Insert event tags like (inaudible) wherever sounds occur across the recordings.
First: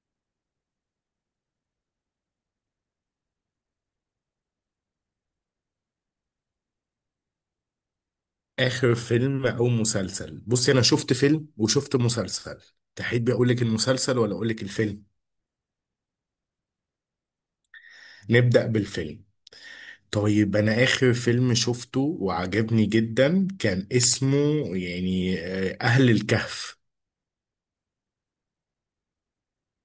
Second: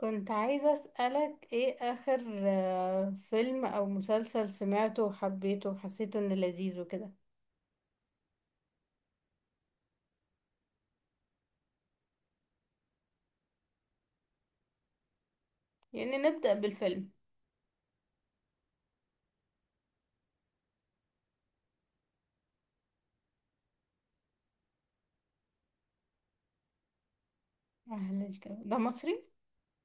كنت عايزة أسألك إيه آخر فيلم أو مسلسل سمعته وحبيته وحسيته إنه لذيذ وكده. اخر فيلم او مسلسل، بصي انا شفت فيلم وشفت مسلسل. تحبي اقول لك المسلسل ولا اقول لك الفيلم؟ يعني نبدأ بالفيلم. نبدأ بالفيلم. طيب انا اخر فيلم شفته وعجبني جدا كان اسمه اهل الكهف. أهلا، الجو ده مصري؟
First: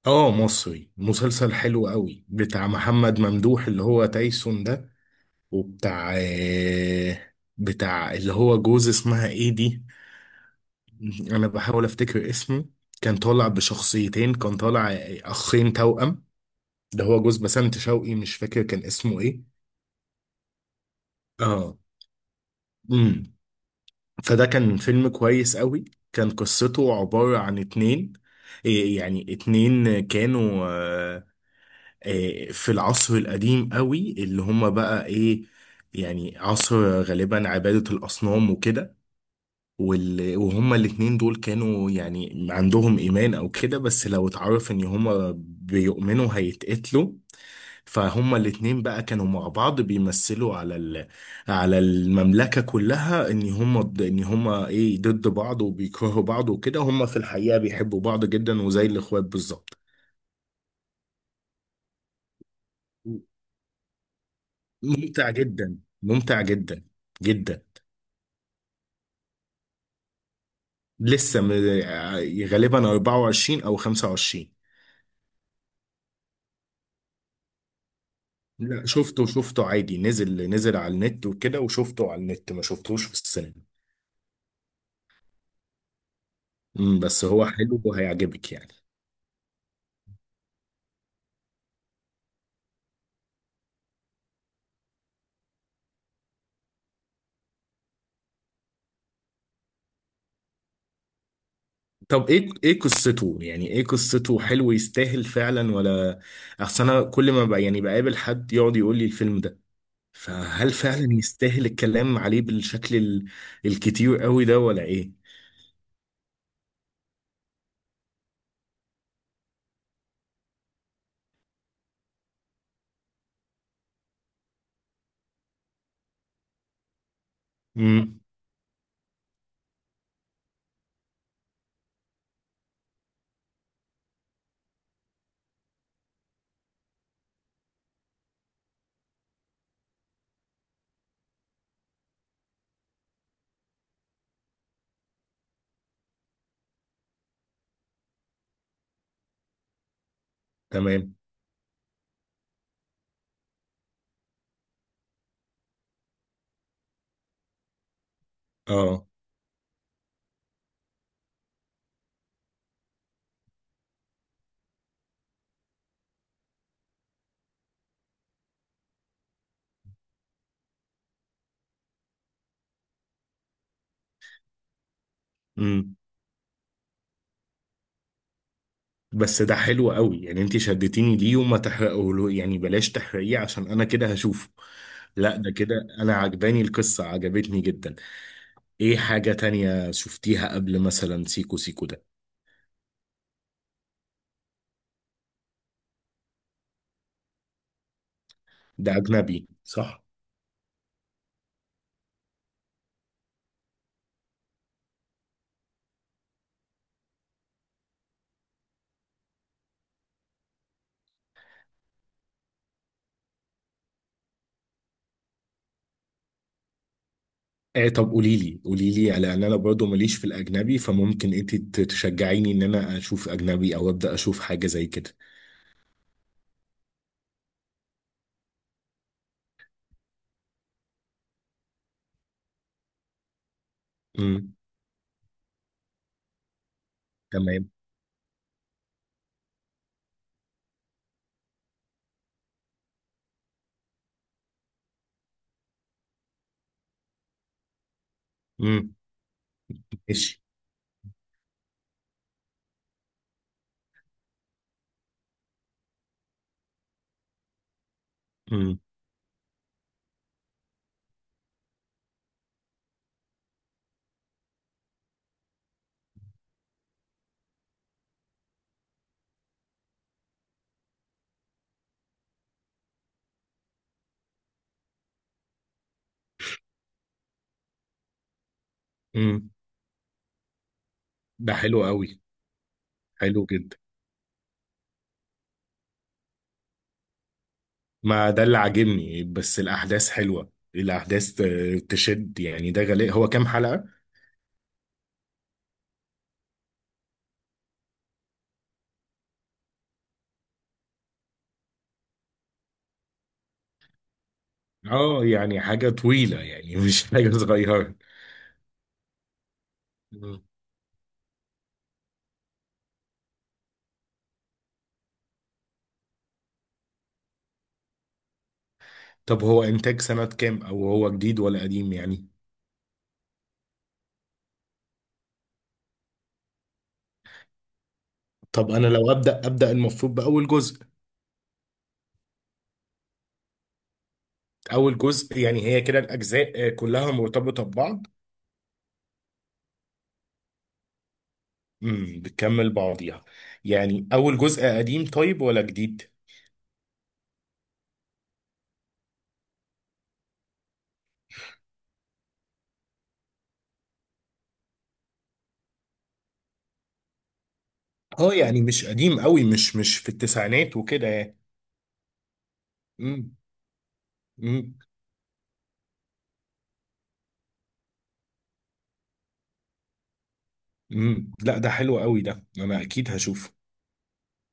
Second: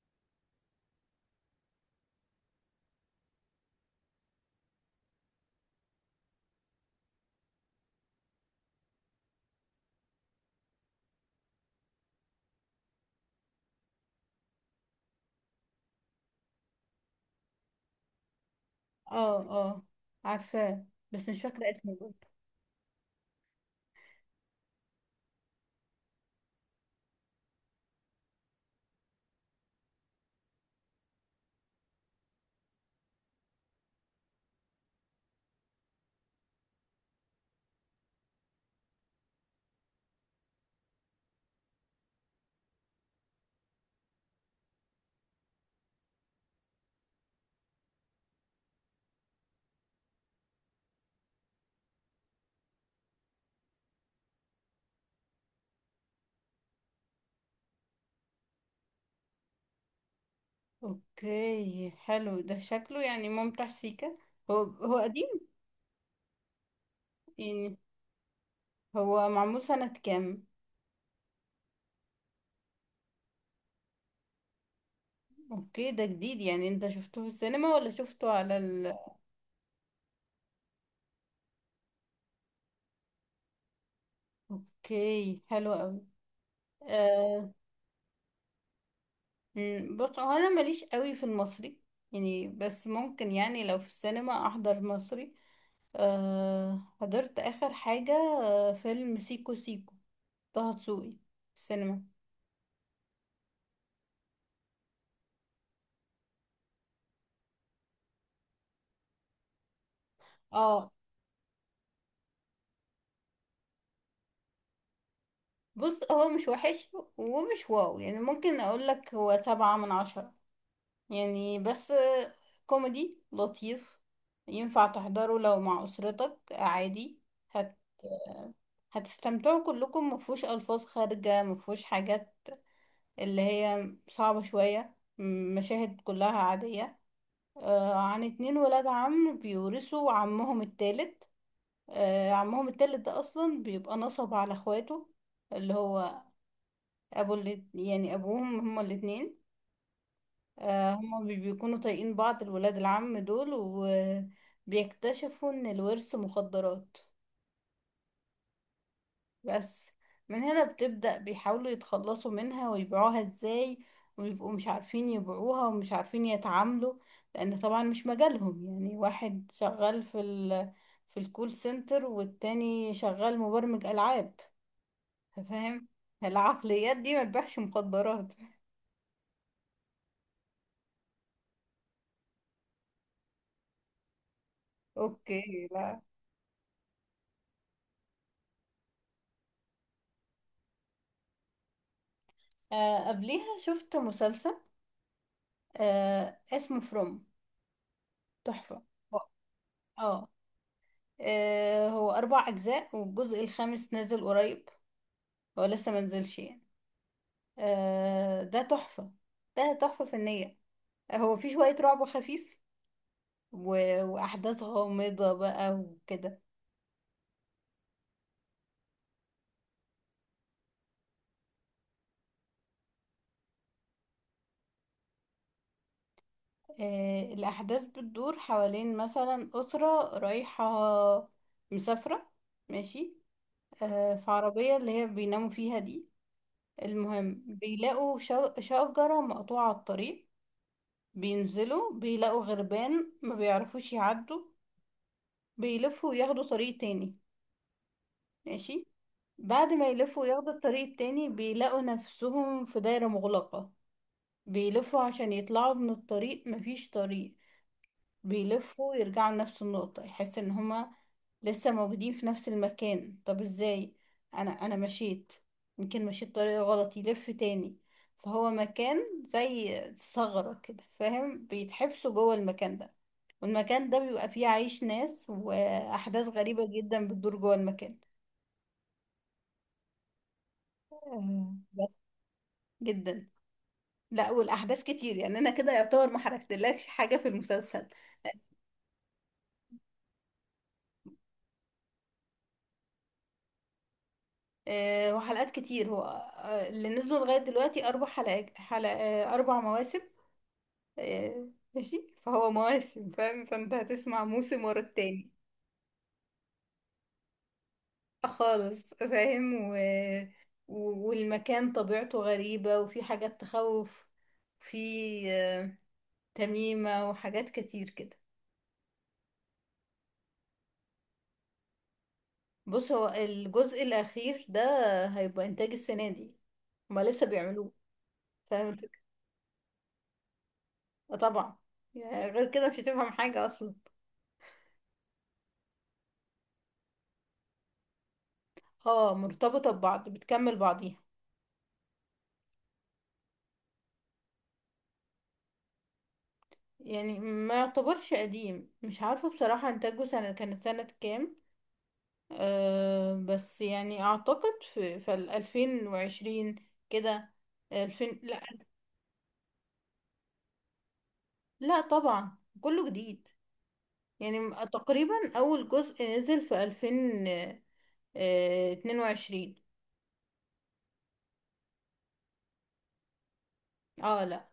اه مصري، مسلسل حلو قوي بتاع محمد ممدوح اللي هو تايسون ده، وبتاع آه، بتاع اللي هو جوز اسمها ايه دي. انا بحاول افتكر اسمه. كان طالع بشخصيتين، كان طالع اخين توأم. ده هو جوز بسنت شوقي، مش فاكر كان اسمه اه ايه. اه، عارفاه، بس مش فاكرة اه. اسمه برضه. امم فده كان فيلم كويس قوي. كان قصته عبارة عن اتنين، إيه يعني اتنين كانوا في العصر القديم قوي اللي هما بقى ايه، يعني عصر غالبا عبادة الأصنام وكده. وهما الاتنين دول كانوا يعني عندهم إيمان أو كده، بس لو اتعرف إن هما بيؤمنوا هيتقتلوا. فهما الاتنين بقى كانوا مع بعض بيمثلوا على المملكة كلها ان هما ان هما ايه ضد بعض وبيكرهوا بعض وكده، هما في الحقيقة بيحبوا بعض جدا وزي الاخوات بالظبط. اوكي حلو، ده شكله يعني ممتع سيكا. هو ممتع قديم جدا، ممتع جدا جدا. يعني؟ هو معمول سنة كام؟ لسه م... غالبا 24 او 25. اوكي ده جديد يعني، انت شفته في السينما ولا شفته على لا ال... شفته، عادي، نزل على النت وكده وشفته على النت، ما شفتوش في السينما. اوكي حلو قوي. بس هو حلو وهيعجبك يعني. مم، بص هو انا ماليش قوي في المصري يعني، بس ممكن يعني لو في السينما احضر مصري. أه حضرت اخر حاجة فيلم سيكو سيكو طه دسوقي في السينما. طب ايه، قصته، يعني ايه قصته؟ حلو يستاهل فعلا ولا؟ اصل انا كل ما بقى يعني بقابل حد يقعد يقول لي الفيلم ده، فهل اه فعلا يستاهل الكلام عليه الكتير قوي ده ولا ايه؟ بص هو مش وحش ومش واو، يعني ممكن اقول لك هو 7 من 10 يعني، بس كوميدي لطيف. ينفع تحضره لو مع اسرتك عادي. هت- امم. هتستمتعوا كلكم، مفهوش الفاظ خارجة، مفهوش حاجات اللي هي صعبة شوية، مشاهد كلها عادية. عن اتنين ولاد عم بيورثوا عمهم التالت. عمهم التالت ده أصلا بيبقى نصب على اخواته، اللي هو يعني أبوهم هما الاتنين. تمام. هما مش بيكونوا طايقين بعض الولاد العم دول. وبيكتشفوا إن الورث مخدرات، اه. بس. من هنا بتبدأ بيحاولوا يتخلصوا منها ويبيعوها ازاي، ويبقوا مش عارفين يبيعوها ومش عارفين يتعاملوا، لأن طبعا مش مجالهم. يعني واحد شغال في ال... في الكول سنتر، والتاني شغال مبرمج ألعاب، فاهم. امم العقليات دي ما تبيعش مخدرات (laughs) بس ده حلو قوي، يعني انت شدتيني ليه، وما تحرقه يعني، بلاش تحرقيه عشان انا كده هشوفه. لا ده اوكي كده، لا. انا عجباني القصة، عجبتني جدا. ايه حاجة تانية شفتيها قبل مثلا سيكو سيكو ده؟ آه، قبليها شفت مسلسل اسمه فروم، تحفة. ده اجنبي صح؟ اه، هو 4 أجزاء والجزء الخامس نازل قريب، هو لسه منزلش يعني. آه ده تحفة، ده تحفة فنية. هو في شوية رعب خفيف و... وأحداث غامضة بقى وكده. آه طب قولي لي، قولي لي، لان انا برضه ماليش في الاجنبي، فممكن انت تشجعيني ان انا اشوف اجنبي او ابدا اشوف حاجه زي كده. الأحداث بتدور حوالين مثلا أسرة رايحة مسافرة، ماشي. في امم. عربية اللي هي بيناموا فيها دي. المهم تمام. بيلاقوا شجرة مقطوعة على الطريق. بينزلوا بيلاقوا غربان، ما بيعرفوش يعدوا، بيلفوا وياخدوا طريق تاني، ماشي. امم. بعد ما يلفوا ماشي. ياخدوا الطريق التاني، بيلاقوا نفسهم في دايرة مغلقة. بيلفوا عشان يطلعوا من الطريق، مفيش طريق. امم. بيلفوا يرجعوا لنفس النقطة، يحس ان هما لسه موجودين في نفس المكان. طب ازاي؟ انا مشيت، يمكن مشيت طريقة غلط، يلف تاني. فهو مكان زي ثغرة كده فاهم، بيتحبسوا جوه المكان ده، والمكان ده بيبقى فيه عايش ناس، وأحداث غريبة جدا بتدور جوه المكان. امم. آه، ده حلو بس. قوي، جدا. حلو جدا. لا والاحداث كتير، يعني انا كده يعتبر ما حركتلكش حاجه في المسلسل. ما ده اللي عاجبني، بس الاحداث حلوه، الاحداث تشد يعني. ده غالي، هو كام حلقه؟ أه وحلقات كتير، هو اللي نزلوا لغايه دلوقتي 4 حلقات حلق آه، 4 مواسم. أه ماشي، فهو مواسم فاهم، فانت هتسمع موسم ورا اه التاني. يعني حاجه طويله يعني، (laughs) مش حاجه صغيره. خالص فاهم و... مم. والمكان طبيعته غريبه، وفي حاجات تخوف، في آه، تميمه وحاجات كتير كده. طب هو انتاج سنه كام، او هو جديد ولا قديم يعني؟ بص هو الجزء الاخير ده هيبقى انتاج السنه دي، هما لسه بيعملوه، طب انا فهمتك. لو ابدا المفروض باول جزء. آه طبعا، يعني غير كده مش هتفهم حاجة أصلا. اول جزء، يعني هي كده الاجزاء كلها مرتبطه ببعض؟ اه مرتبطة ببعض، بتكمل بعضيها. امم، بتكمل بعضيها. يعني اول جزء قديم طيب ولا جديد؟ يعني ما يعتبرش قديم، مش عارفة بصراحة إنتاجه سنة كانت سنة كام. أه بس يعني أعتقد في الـ 2020 كده، ألفين، اه لا. يعني مش قديم قوي، مش في التسعينات وكده يعني. لا طبعا كله جديد، امم. يعني امم. تقريبا أول جزء نزل في ألفين اتنين وعشرين. امم، لا ده حلو قوي، ده انا اكيد هشوفه. اه لا،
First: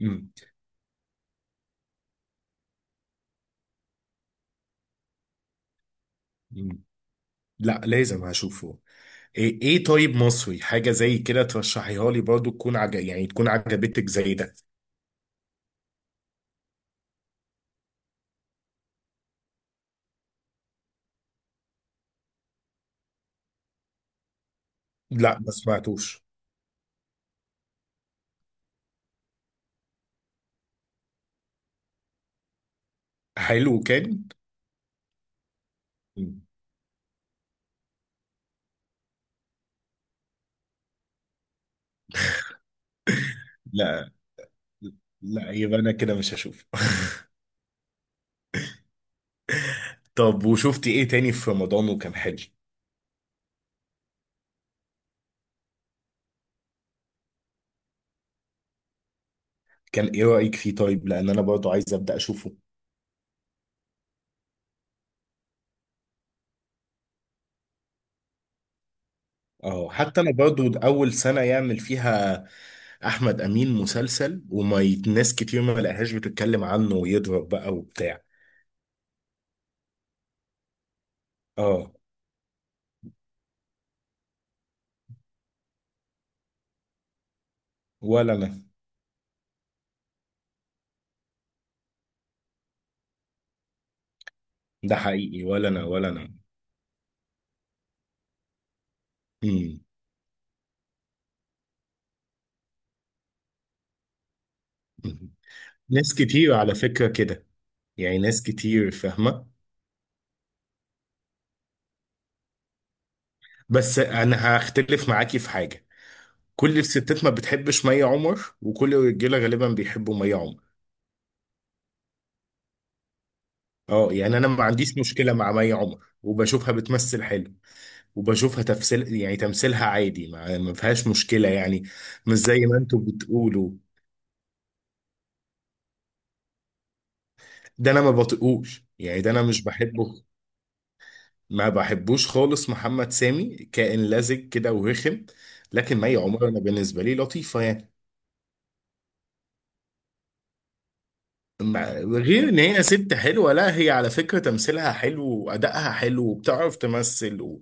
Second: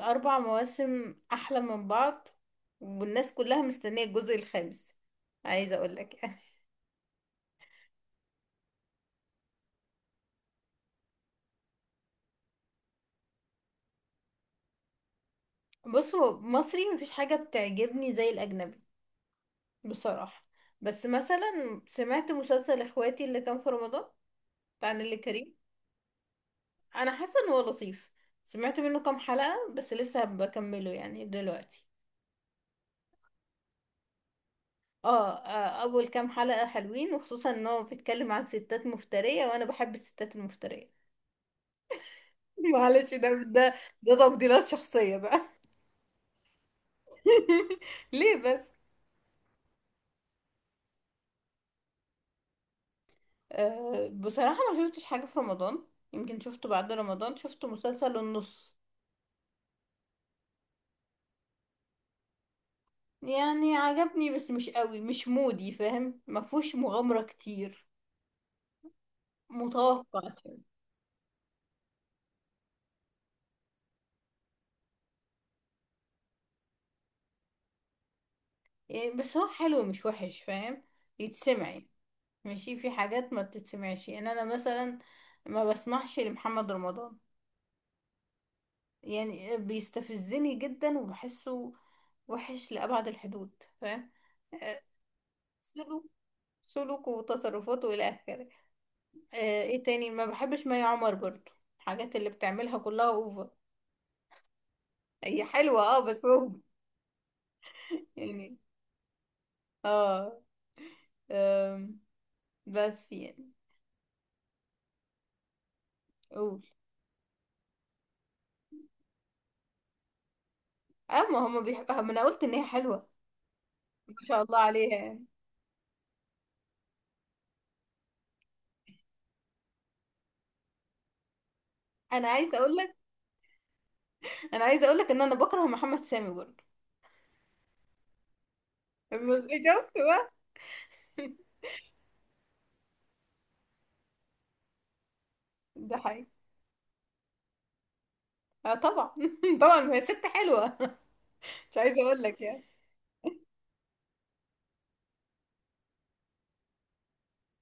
امم. مواسم أحلى من بعض، والناس كلها مستنية الجزء الخامس، عايزة أقولك يعني. امم. لا لازم هشوفه. ايه، طيب مصري حاجه زي كده ترشحيها لي برضو، يعني تكون عجبتك زي ده؟ (laughs) بص هو مصري مفيش حاجة بتعجبني زي الأجنبي بصراحة، بس مثلا سمعت مسلسل إخواتي اللي كان في رمضان بتاع نيللي لا ما كريم. سمعتوش. أنا حاسة إن هو لطيف، سمعت منه كام حلقة بس لسه بكمله يعني دلوقتي. حلو كان. اه أول كام مم. حلقة حلوين، وخصوصا إن هو بيتكلم عن ستات مفترية وأنا بحب الستات المفترية، معلش ده ده لا. ده تفضيلات شخصية بقى لا (laughs) يبقى انا كده مش هشوف. (laughs) ليه بس. طب وشفتي ايه تاني في رمضان وكان حلو؟ أه بصراحة ما شفتش حاجة في رمضان، يمكن شفته بعد رمضان، شفت مسلسل النص. كان ايه رأيك فيه طيب، لان انا برضو عايز ابدأ اشوفه. يعني عجبني بس مش قوي، مش مودي فاهم، ما فيهوش مغامرة كتير، اه، متوقع حتى انا شوية. برضو اول سنة يعمل فيها احمد امين مسلسل، ناس كتير ما لقاهاش بتتكلم عنه ويضرب بقى وبتاع. يعني بس هو حلو مش وحش فاهم، يتسمعي. اه. ماشي في حاجات ما بتتسمعش، يعني انا مثلا ما بسمعش لمحمد رمضان، ولا انا. يعني بيستفزني جدا وبحسه وحش لأبعد الحدود فاهم. آه، ده حقيقي، ولا انا سلوك ولا انا. سلوكه وتصرفاته إلى آخره. مم. إيه تاني، ما بحبش مي عمر برضو. الحاجات اللي بتعملها كلها أوفر، مم. هي حلوة أه ناس بس أوفر كتير على فكرة كده، يعني ناس يعني. كتير فاهمة. أه، آم، بس يعني. بس انا هختلف معاكي في حاجة، قول. كل الستات ما بتحبش مي عمر، وكل الرجاله غالبا بيحبوا مي عمر. أه ما هما بيحب، ما أنا قلت إن هي حلوة، اه ما يعني شاء انا الله ما عليها عنديش يعني. مشكله مع مي عمر، وبشوفها بتمثل حلو، وبشوفها تمثيل يعني تمثيلها عادي، ما فيهاش مشكله يعني، أنا مش عايزة زي أقول ما لك انتوا بتقولوا. أنا عايزة أقول لك إن أنا بكره محمد سامي برضو، ده انا ما بطيقوش بس يعني، ده انا إيه، مش شفت بحبه. بقى. ما بحبوش خالص محمد سامي، كائن لزج كده ورخم. ده لكن مي حقيقي، عمر انا بالنسبه لي لطيفه يعني. أه طبعا (laughs) طبعا، ما هي ست حلوة (laughs) مش مع- عايزة أقول لك غير ان يعني. هي ست حلوه، لا هي على فكره تمثيلها حلو، وادائها حلو، وبتعرف تمثل و...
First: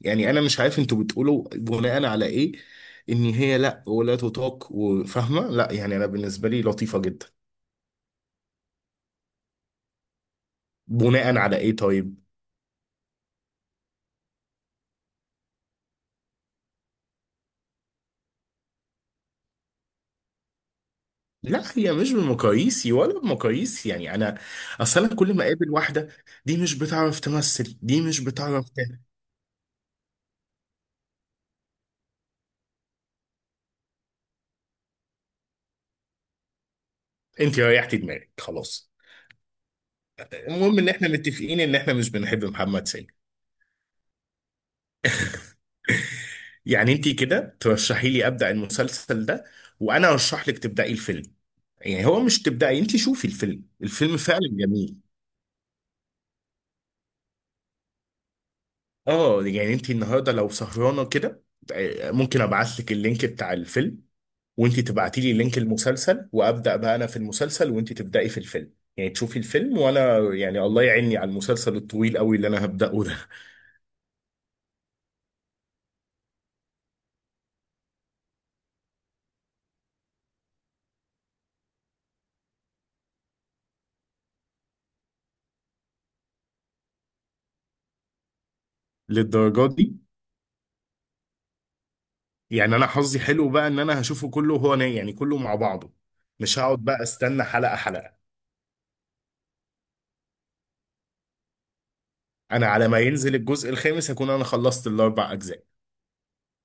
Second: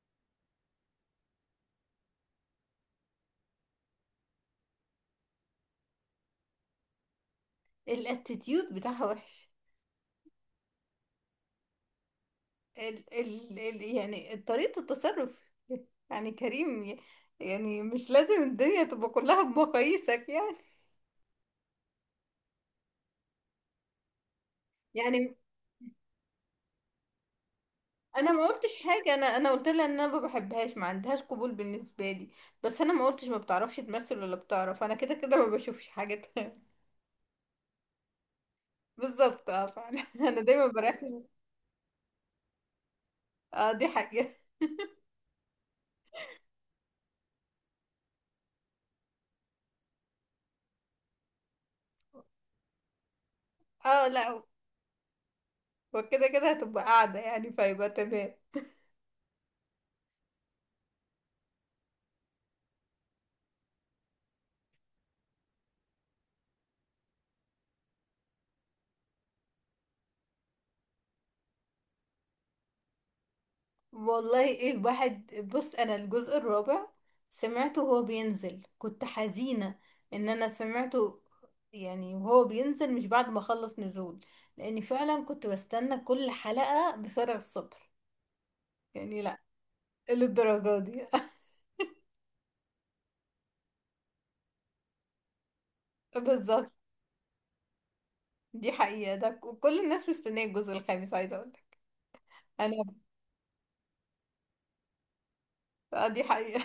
يعني انا مش عارف انتوا بتقولوا بناء على ايه ان هي لا ولا تطاق وفاهمه، لا، يعني انا بالنسبه لي لطيفه جدا. الاتيتيود بتاعها وحش، بناء على ايه طيب؟ ال ال ال يعني طريقة التصرف، يعني كريم يعني مش لازم الدنيا تبقى كلها بمقاييسك يعني. لا هي مش بمقاييسي ولا بمقاييس يعني انا، اصلا كل يعني ما اقابل واحده، دي مش بتعرف تمثل، دي مش انا ما بتعرف قلتش حاجة انا انا قلت لها ان انا ما بحبهاش، ما عندهاش قبول بالنسبة لي. بس انا ما قلتش ما بتعرفش تمثل ولا بتعرف، انا كده كده ما بشوفش حاجة تانية. انت ريحتي دماغك خلاص. (laughs) بالظبط، اه فعلا (laughs) انا دايما المهم ان احنا بركز. متفقين ان احنا مش بنحب محمد سامي. اه دي حاجة. يعني انت كده ترشحي لي ابدا المسلسل ده، وانا ارشح لك تبداي الفيلم. يعني هو مش تبداي، انت شوفي الفيلم، اه الفيلم لا، فعلا جميل. وكده كده هتبقى قاعدة يعني، فيبقى تمام. اه يعني انت النهارده لو سهرانه كده، ممكن ابعت لك اللينك بتاع الفيلم، وانت تبعتي لي لينك المسلسل، وابدا بقى انا في المسلسل وانت تبداي في الفيلم، يعني تشوفي الفيلم، وانا يعني الله يعيني على المسلسل الطويل قوي اللي انا هبداه ده. والله، ايه الواحد، بص انا الجزء الرابع سمعته وهو بينزل، كنت حزينة ان انا سمعته، يعني وهو بينزل مش بعد ما خلص نزول، لاني فعلا كنت بستنى كل حلقة بفارغ الصبر (laughs) يعني، لا. للدرجه دي؟ إيه للدرجة دي. يعني انا حظي حلو بقى ان انا هشوفه كله، يعني كله مع بعضه، (laughs) مش بالظبط، هقعد بقى استنى حلقه حلقه. دي حقيقة، ده كل الناس مستنية الجزء الخامس، عايزة اقولك انا انا. على ما ينزل الجزء الخامس هكون انا خلصت الاربع اجزاء. دي حقيقة.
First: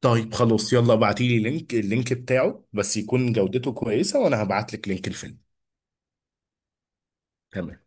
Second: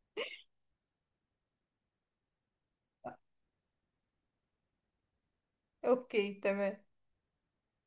طيب خلاص يلا ابعتيلي اللينك بتاعه، بس يكون جودته كويسة، وانا هبعتلك لينك الفيلم. (laughs) اوكي تمام. تمام.